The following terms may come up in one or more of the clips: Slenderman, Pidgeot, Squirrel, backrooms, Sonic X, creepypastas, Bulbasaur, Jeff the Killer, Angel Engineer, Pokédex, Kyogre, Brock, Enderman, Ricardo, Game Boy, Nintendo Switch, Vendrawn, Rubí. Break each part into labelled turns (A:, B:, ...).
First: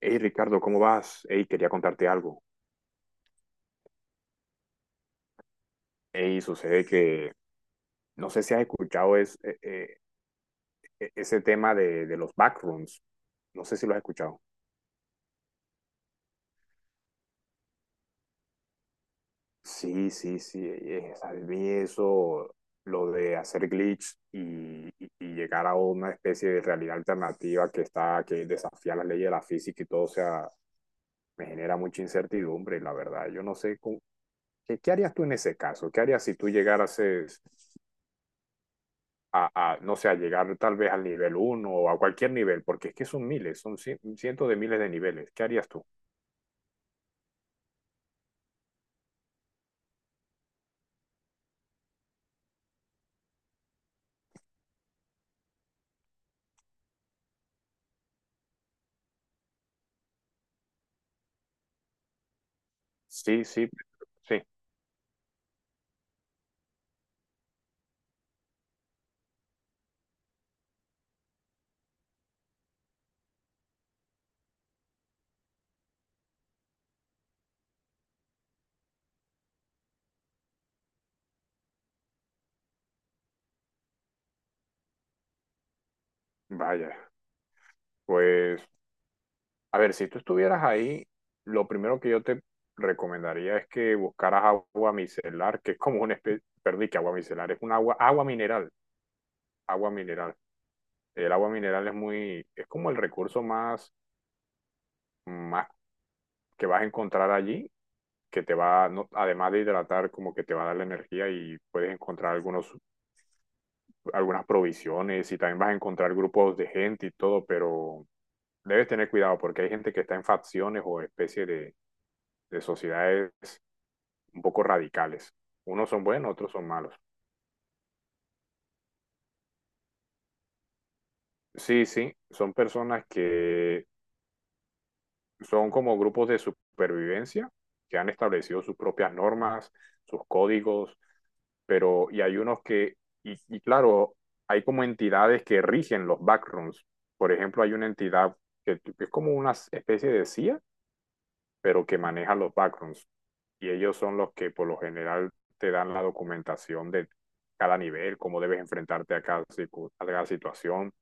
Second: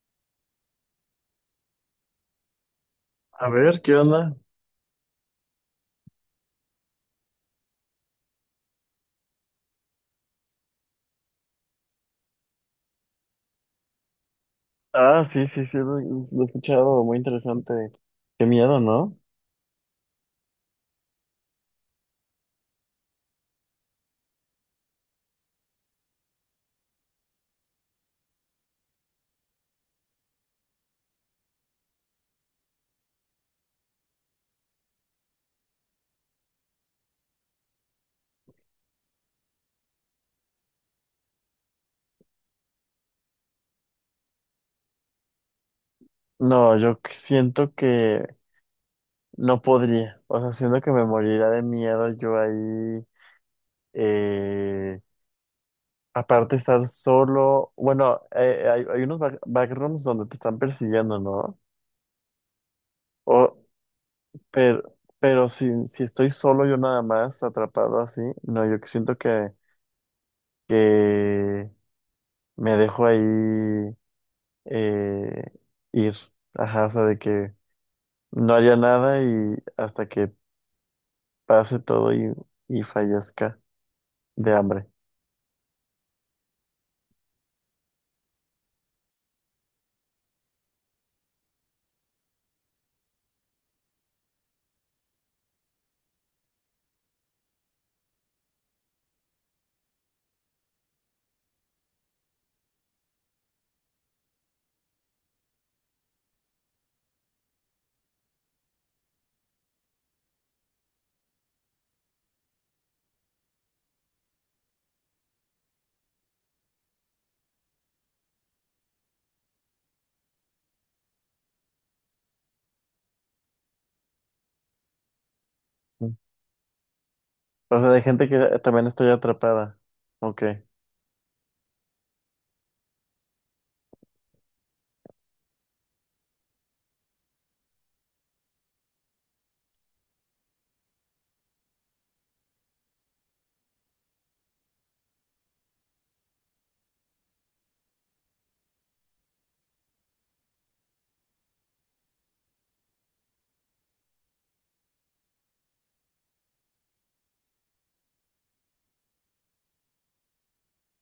A: Hey Ricardo, ¿cómo vas? Hey, quería contarte algo.
B: A ver, ¿qué onda?
A: Hey, sucede que no sé si has escuchado ese tema de los backrooms. No sé si lo has escuchado.
B: Ah, sí, sí, sí, lo he escuchado, muy interesante. Qué miedo, ¿no?
A: Sí, sí, sí. Vi eso, lo de hacer glitch y llegar a una especie de realidad alternativa que está, que desafía las leyes de la física y todo, o sea, me genera mucha incertidumbre, la verdad. Yo no sé ¿qué harías tú en ese caso? ¿Qué harías si tú llegaras a, no sé, a llegar tal vez al nivel 1 o a cualquier nivel, porque es que son miles, son cientos de miles de niveles. ¿Qué harías tú?
B: No, siento que no podría, o sea, siento que me moriría de miedo yo ahí, eh, aparte estar solo, bueno, hay unos backrooms donde te están persiguiendo, ¿no?
A: Sí,
B: O,
A: sí, sí,
B: pero si estoy solo yo nada más, atrapado así, no, yo siento que me dejo ahí eh, ir. Ajá, o sea, de que no haya nada y hasta que pase todo y fallezca de hambre.
A: vaya. Pues, a ver, si tú estuvieras ahí, lo primero que yo te recomendaría es que buscaras agua micelar, que es como una especie, perdí que agua micelar, es un agua, agua mineral, agua mineral. El agua mineral es muy, es como el recurso más, más que vas a encontrar allí que te va, además de hidratar, como que te va a dar la energía y puedes encontrar algunos algunas provisiones y también vas a encontrar grupos de gente y todo, pero debes tener cuidado porque hay gente que está en facciones o especies de sociedades un poco radicales. Unos son buenos, otros son malos.
B: O sea, de gente que también estoy atrapada. Ok.
A: Sí, sí, son personas que son como grupos de supervivencia que han establecido sus propias normas, sus códigos, pero y hay unos que, y claro, hay como entidades que rigen los backrooms. Por ejemplo, hay una entidad que es como una especie de CIA pero que maneja los backgrounds. Y ellos son los que por lo general te dan la documentación de cada nivel, cómo debes enfrentarte a a cada situación.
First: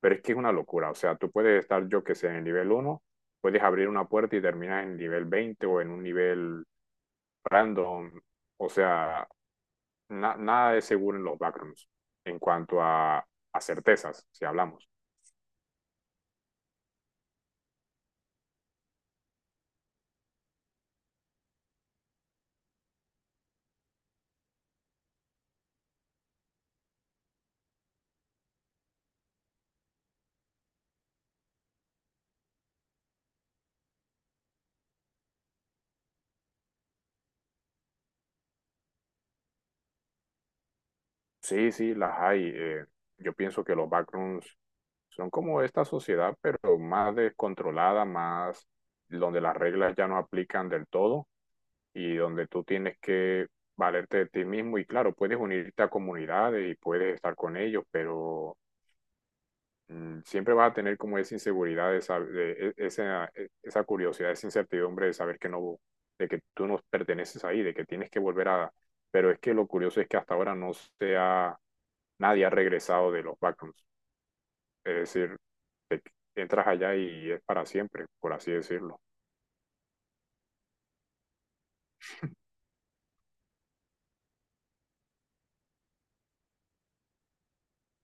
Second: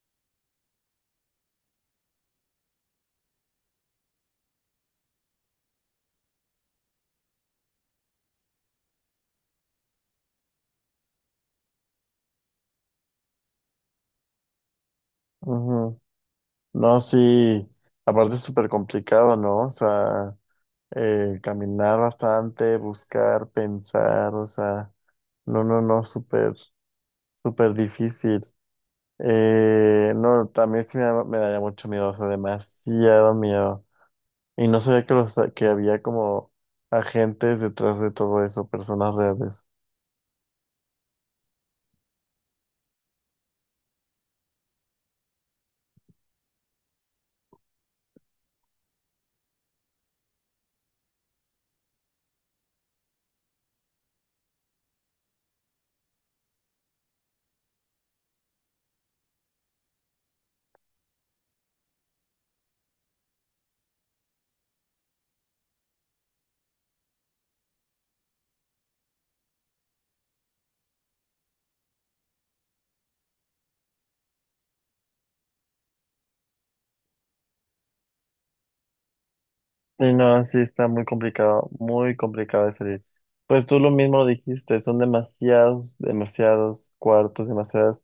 A: Pero es que es una locura. O sea, tú puedes estar, yo que sé, en el nivel 1, puedes abrir una puerta y terminas en el nivel 20 o en un nivel random. O sea, na nada es seguro en los backgrounds en cuanto a certezas, si hablamos.
B: Ujú. No, sí. Aparte es súper complicado, ¿no? O sea, caminar bastante, buscar, pensar, o sea, no, no, no, súper, súper difícil. No, también sí me daría mucho miedo, o sea, demasiado miedo. Y no sabía que, los, que había como agentes detrás de todo eso, personas reales.
A: Sí, sí, las hay. Yo pienso que los backrooms son como esta sociedad, pero más descontrolada, más donde las reglas ya no aplican del todo y donde tú tienes que valerte de ti mismo. Y claro, puedes unirte a comunidades y puedes estar con ellos, pero siempre vas a tener como esa inseguridad, de esa, esa curiosidad, esa incertidumbre de saber que no, de que tú no perteneces ahí, de que tienes que volver a... Pero es que lo curioso es que hasta ahora no sea nadie ha regresado de los backrooms. Es decir, te- entras allá y es para siempre, por así decirlo.
B: Y no, sí está muy complicado de salir. Pues tú lo mismo dijiste, son demasiados, demasiados cuartos, demasiadas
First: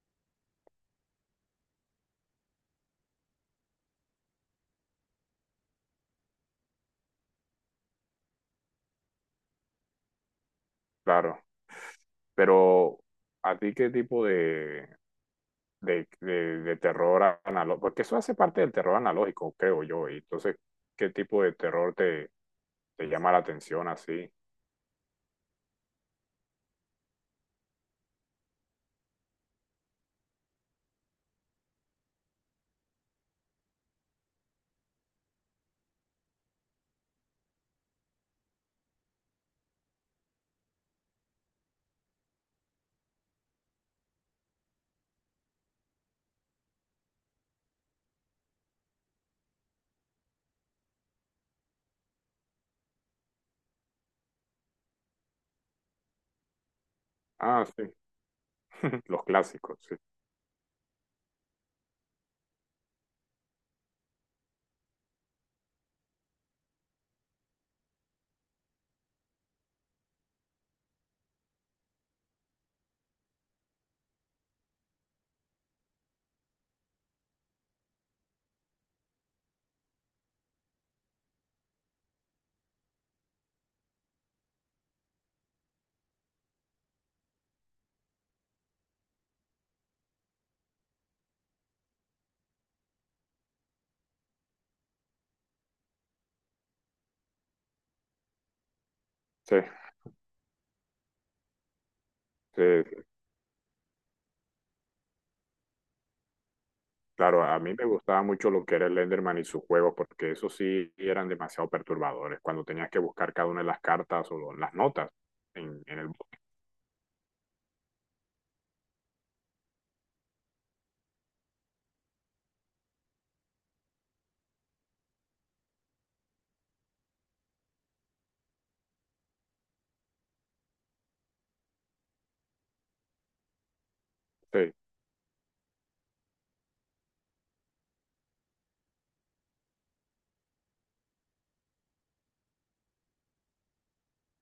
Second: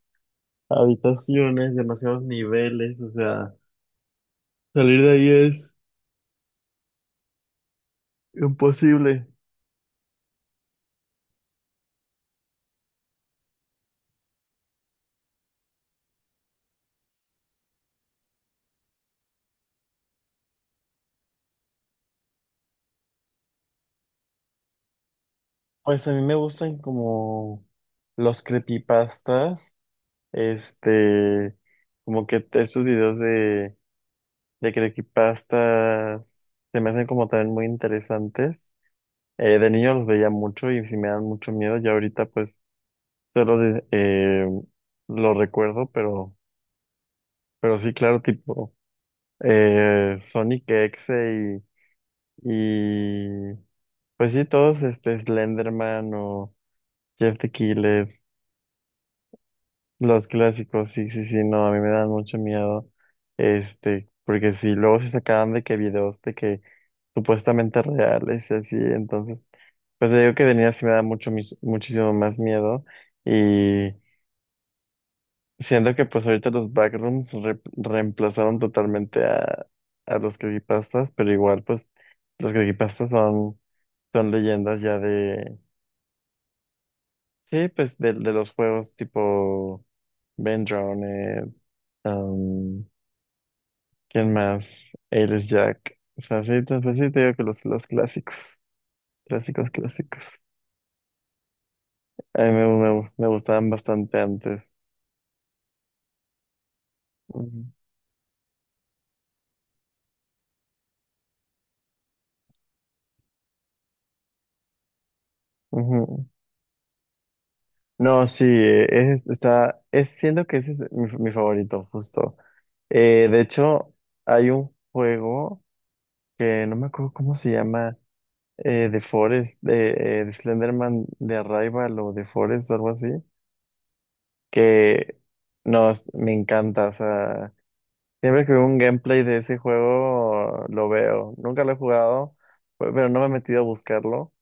B: habitaciones, demasiados niveles, o sea, salir de ahí es imposible.
A: Claro. Pero, ¿a ti qué tipo de terror analógico? Porque eso hace parte del terror analógico, creo yo. Y entonces, ¿qué tipo de terror te llama la atención así?
B: Pues a mí me gustan como los creepypastas, este, como que esos videos de creepypastas se me hacen como también muy interesantes. De niño los veía mucho y sí me dan mucho miedo. Ya ahorita pues solo de- eh, lo recuerdo, pero sí, claro, tipo Sonic X y pues sí, todos este Slenderman o Jeff the
A: Ah, sí.
B: Killer.
A: Los clásicos, sí.
B: Los clásicos, sí, sí, sí, no, a mí me dan mucho miedo, este, porque si luego se sacaban de que videos de que supuestamente reales y así, entonces, pues te digo que de niña sí me da mucho, muchísimo más miedo y siento que pues ahorita los backrooms reemplazaron totalmente a los creepypastas, pero igual pues los creepypastas son, son leyendas ya de, sí, pues de los juegos tipo Vendrawn, ¿Quién más? Eres Jack. O sea, sí, te, pues sí te digo que los clásicos.
A: Sí,
B: Clásicos, clásicos. A mí
A: sí,
B: me gustaban bastante antes.
A: claro, a
B: Ujú,
A: mí me gustaba mucho lo que era el Enderman y sus juegos, porque esos sí eran demasiado perturbadores, cuando tenías que buscar cada una de las cartas o las notas en el...
B: ujú. No, sí, es, está, es, siento que ese es mi, mi favorito, justo. De hecho, hay un juego que no me acuerdo cómo se llama, de Forest, de Slenderman, de Arrival o de Forest o algo así,
A: Sí,
B: que, no, me encanta, o sea. Siempre que veo un gameplay de ese juego, lo veo. Nunca lo he jugado, pero no me he metido a buscarlo.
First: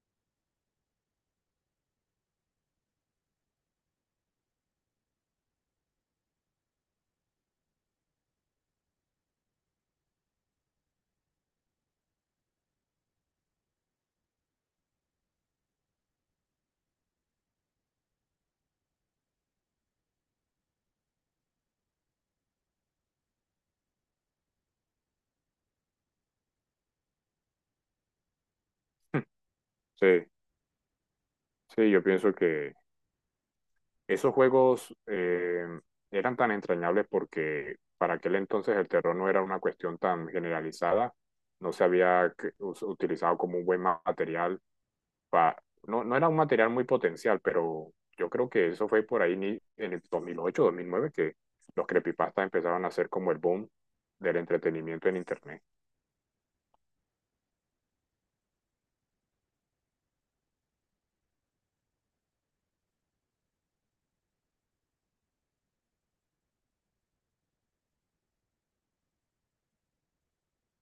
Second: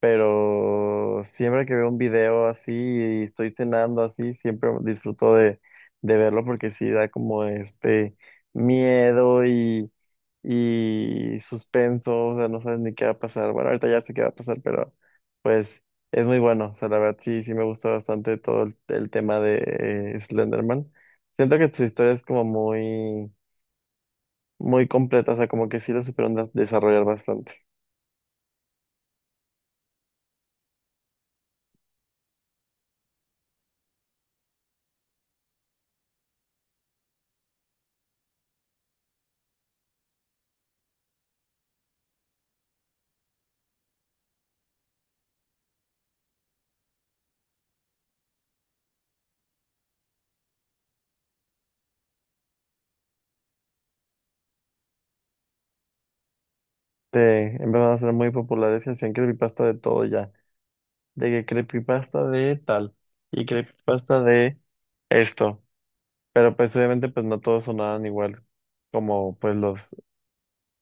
B: Pero siempre que veo un video así y estoy cenando así, siempre disfruto de verlo porque sí da como este miedo y suspenso, o sea, no sabes ni qué va a pasar. Bueno, ahorita ya sé qué va a pasar, pero pues es muy bueno. O sea, la verdad sí, sí me gusta bastante todo el tema de Slenderman. Siento que su historia es como muy muy completa, o sea, como que sí lo supieron desarrollar bastante.
A: sí, sí, yo pienso que esos juegos eran tan entrañables porque para aquel entonces el terror no era una cuestión tan generalizada, no se había utilizado como un buen material pa- no, no era un material muy potencial, pero yo creo que eso fue por ahí en el 2008 2009 que los creepypastas empezaron a ser como el boom del entretenimiento en Internet.
B: Te empezaron a ser muy populares y hacían creepypasta de todo ya. De que creepypasta de tal y creepypasta de esto. Pero pues obviamente pues no todos sonaban igual como pues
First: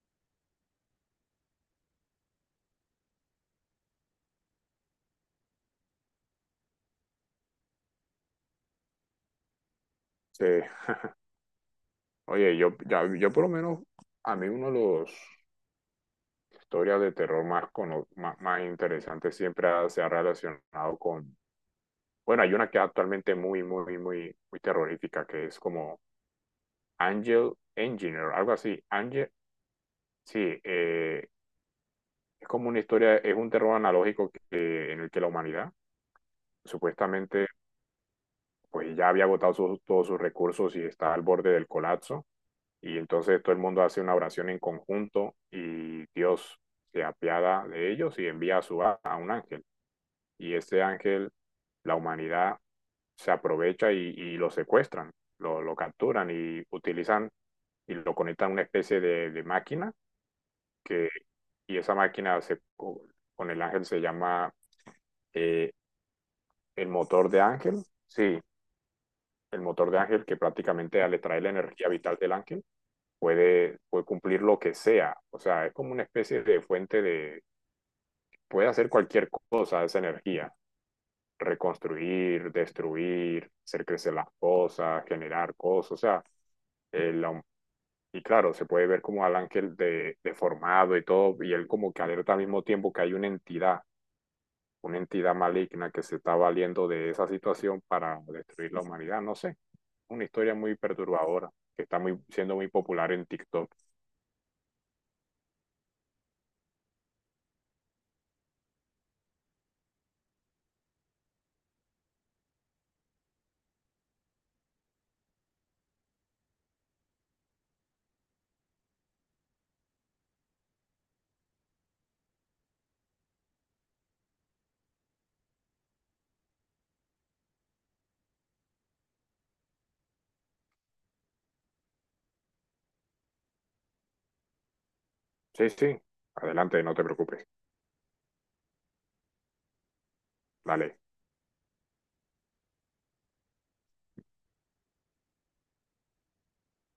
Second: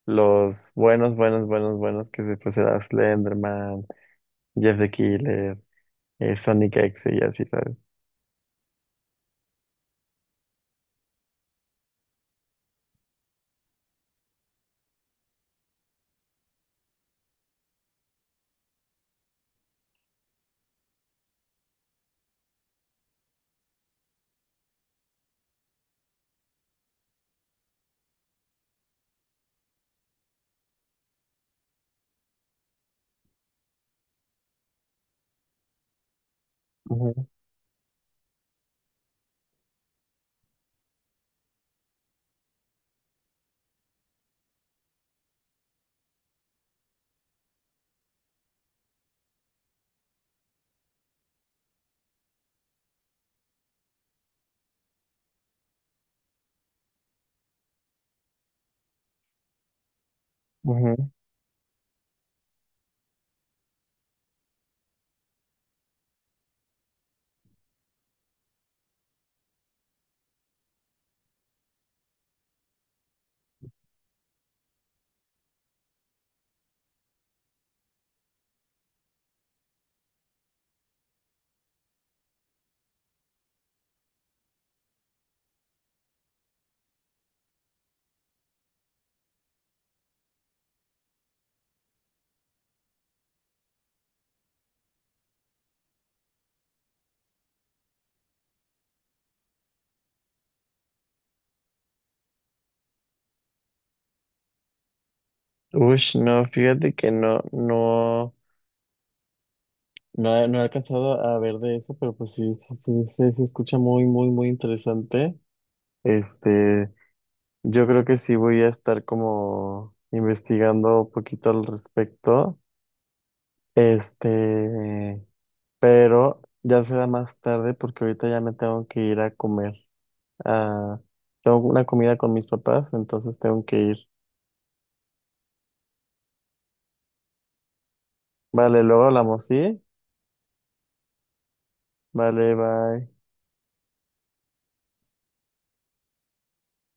B: los buenos, buenos, buenos, buenos que se pues era Slenderman, Jeff the Killer, Sonic X y así, ¿sabes?
A: Sí. Oye, yo por lo menos, a mí uno de los historias de terror más, más, más interesantes siempre se ha relacionado con, bueno, hay una que es actualmente muy, muy, muy, muy terrorífica, que es como Angel Engineer, algo así. Angel, sí, es como una historia, es un terror analógico que, en el que la humanidad
B: Ujú,
A: supuestamente pues ya había agotado sus, todos sus recursos y está al borde del colapso. Y entonces todo el mundo hace una oración en conjunto y Dios se apiada de ellos y envía a, su, a un ángel. Y este ángel, la humanidad se aprovecha y lo secuestran, capturan y utilizan y lo conectan a una especie de máquina que,
B: ujú.
A: y esa máquina se, con el ángel se llama eh, el motor de Ángel, sí, el motor de Ángel que prácticamente le trae la energía vital del Ángel, puede cumplir lo que sea. O sea, es como una especie de fuente de, puede hacer cualquier cosa esa energía, reconstruir, destruir, hacer crecer las cosas, generar cosas, o sea, el, y claro, se puede ver como al ángel de, deformado y todo, y él como que alerta al mismo tiempo que hay una entidad maligna que se está valiendo de esa situación para destruir la humanidad, no sé. Una historia muy perturbadora que está muy, siendo muy popular en TikTok.
B: Ush, no, fíjate que no, no. No, no he alcanzado a ver de eso, pero pues sí, sí, sí, sí, se escucha muy, muy, muy interesante. Este, yo creo que sí voy a estar como investigando un poquito al respecto. Este, pero ya será más tarde porque ahorita ya me tengo que ir a comer. Ah, tengo una comida con mis papás, entonces tengo que ir.
A: Sí, sí, adelante, no te preocupes.
B: Vale, luego hablamos, ¿sí?
A: Dale.
B: Vale, bye.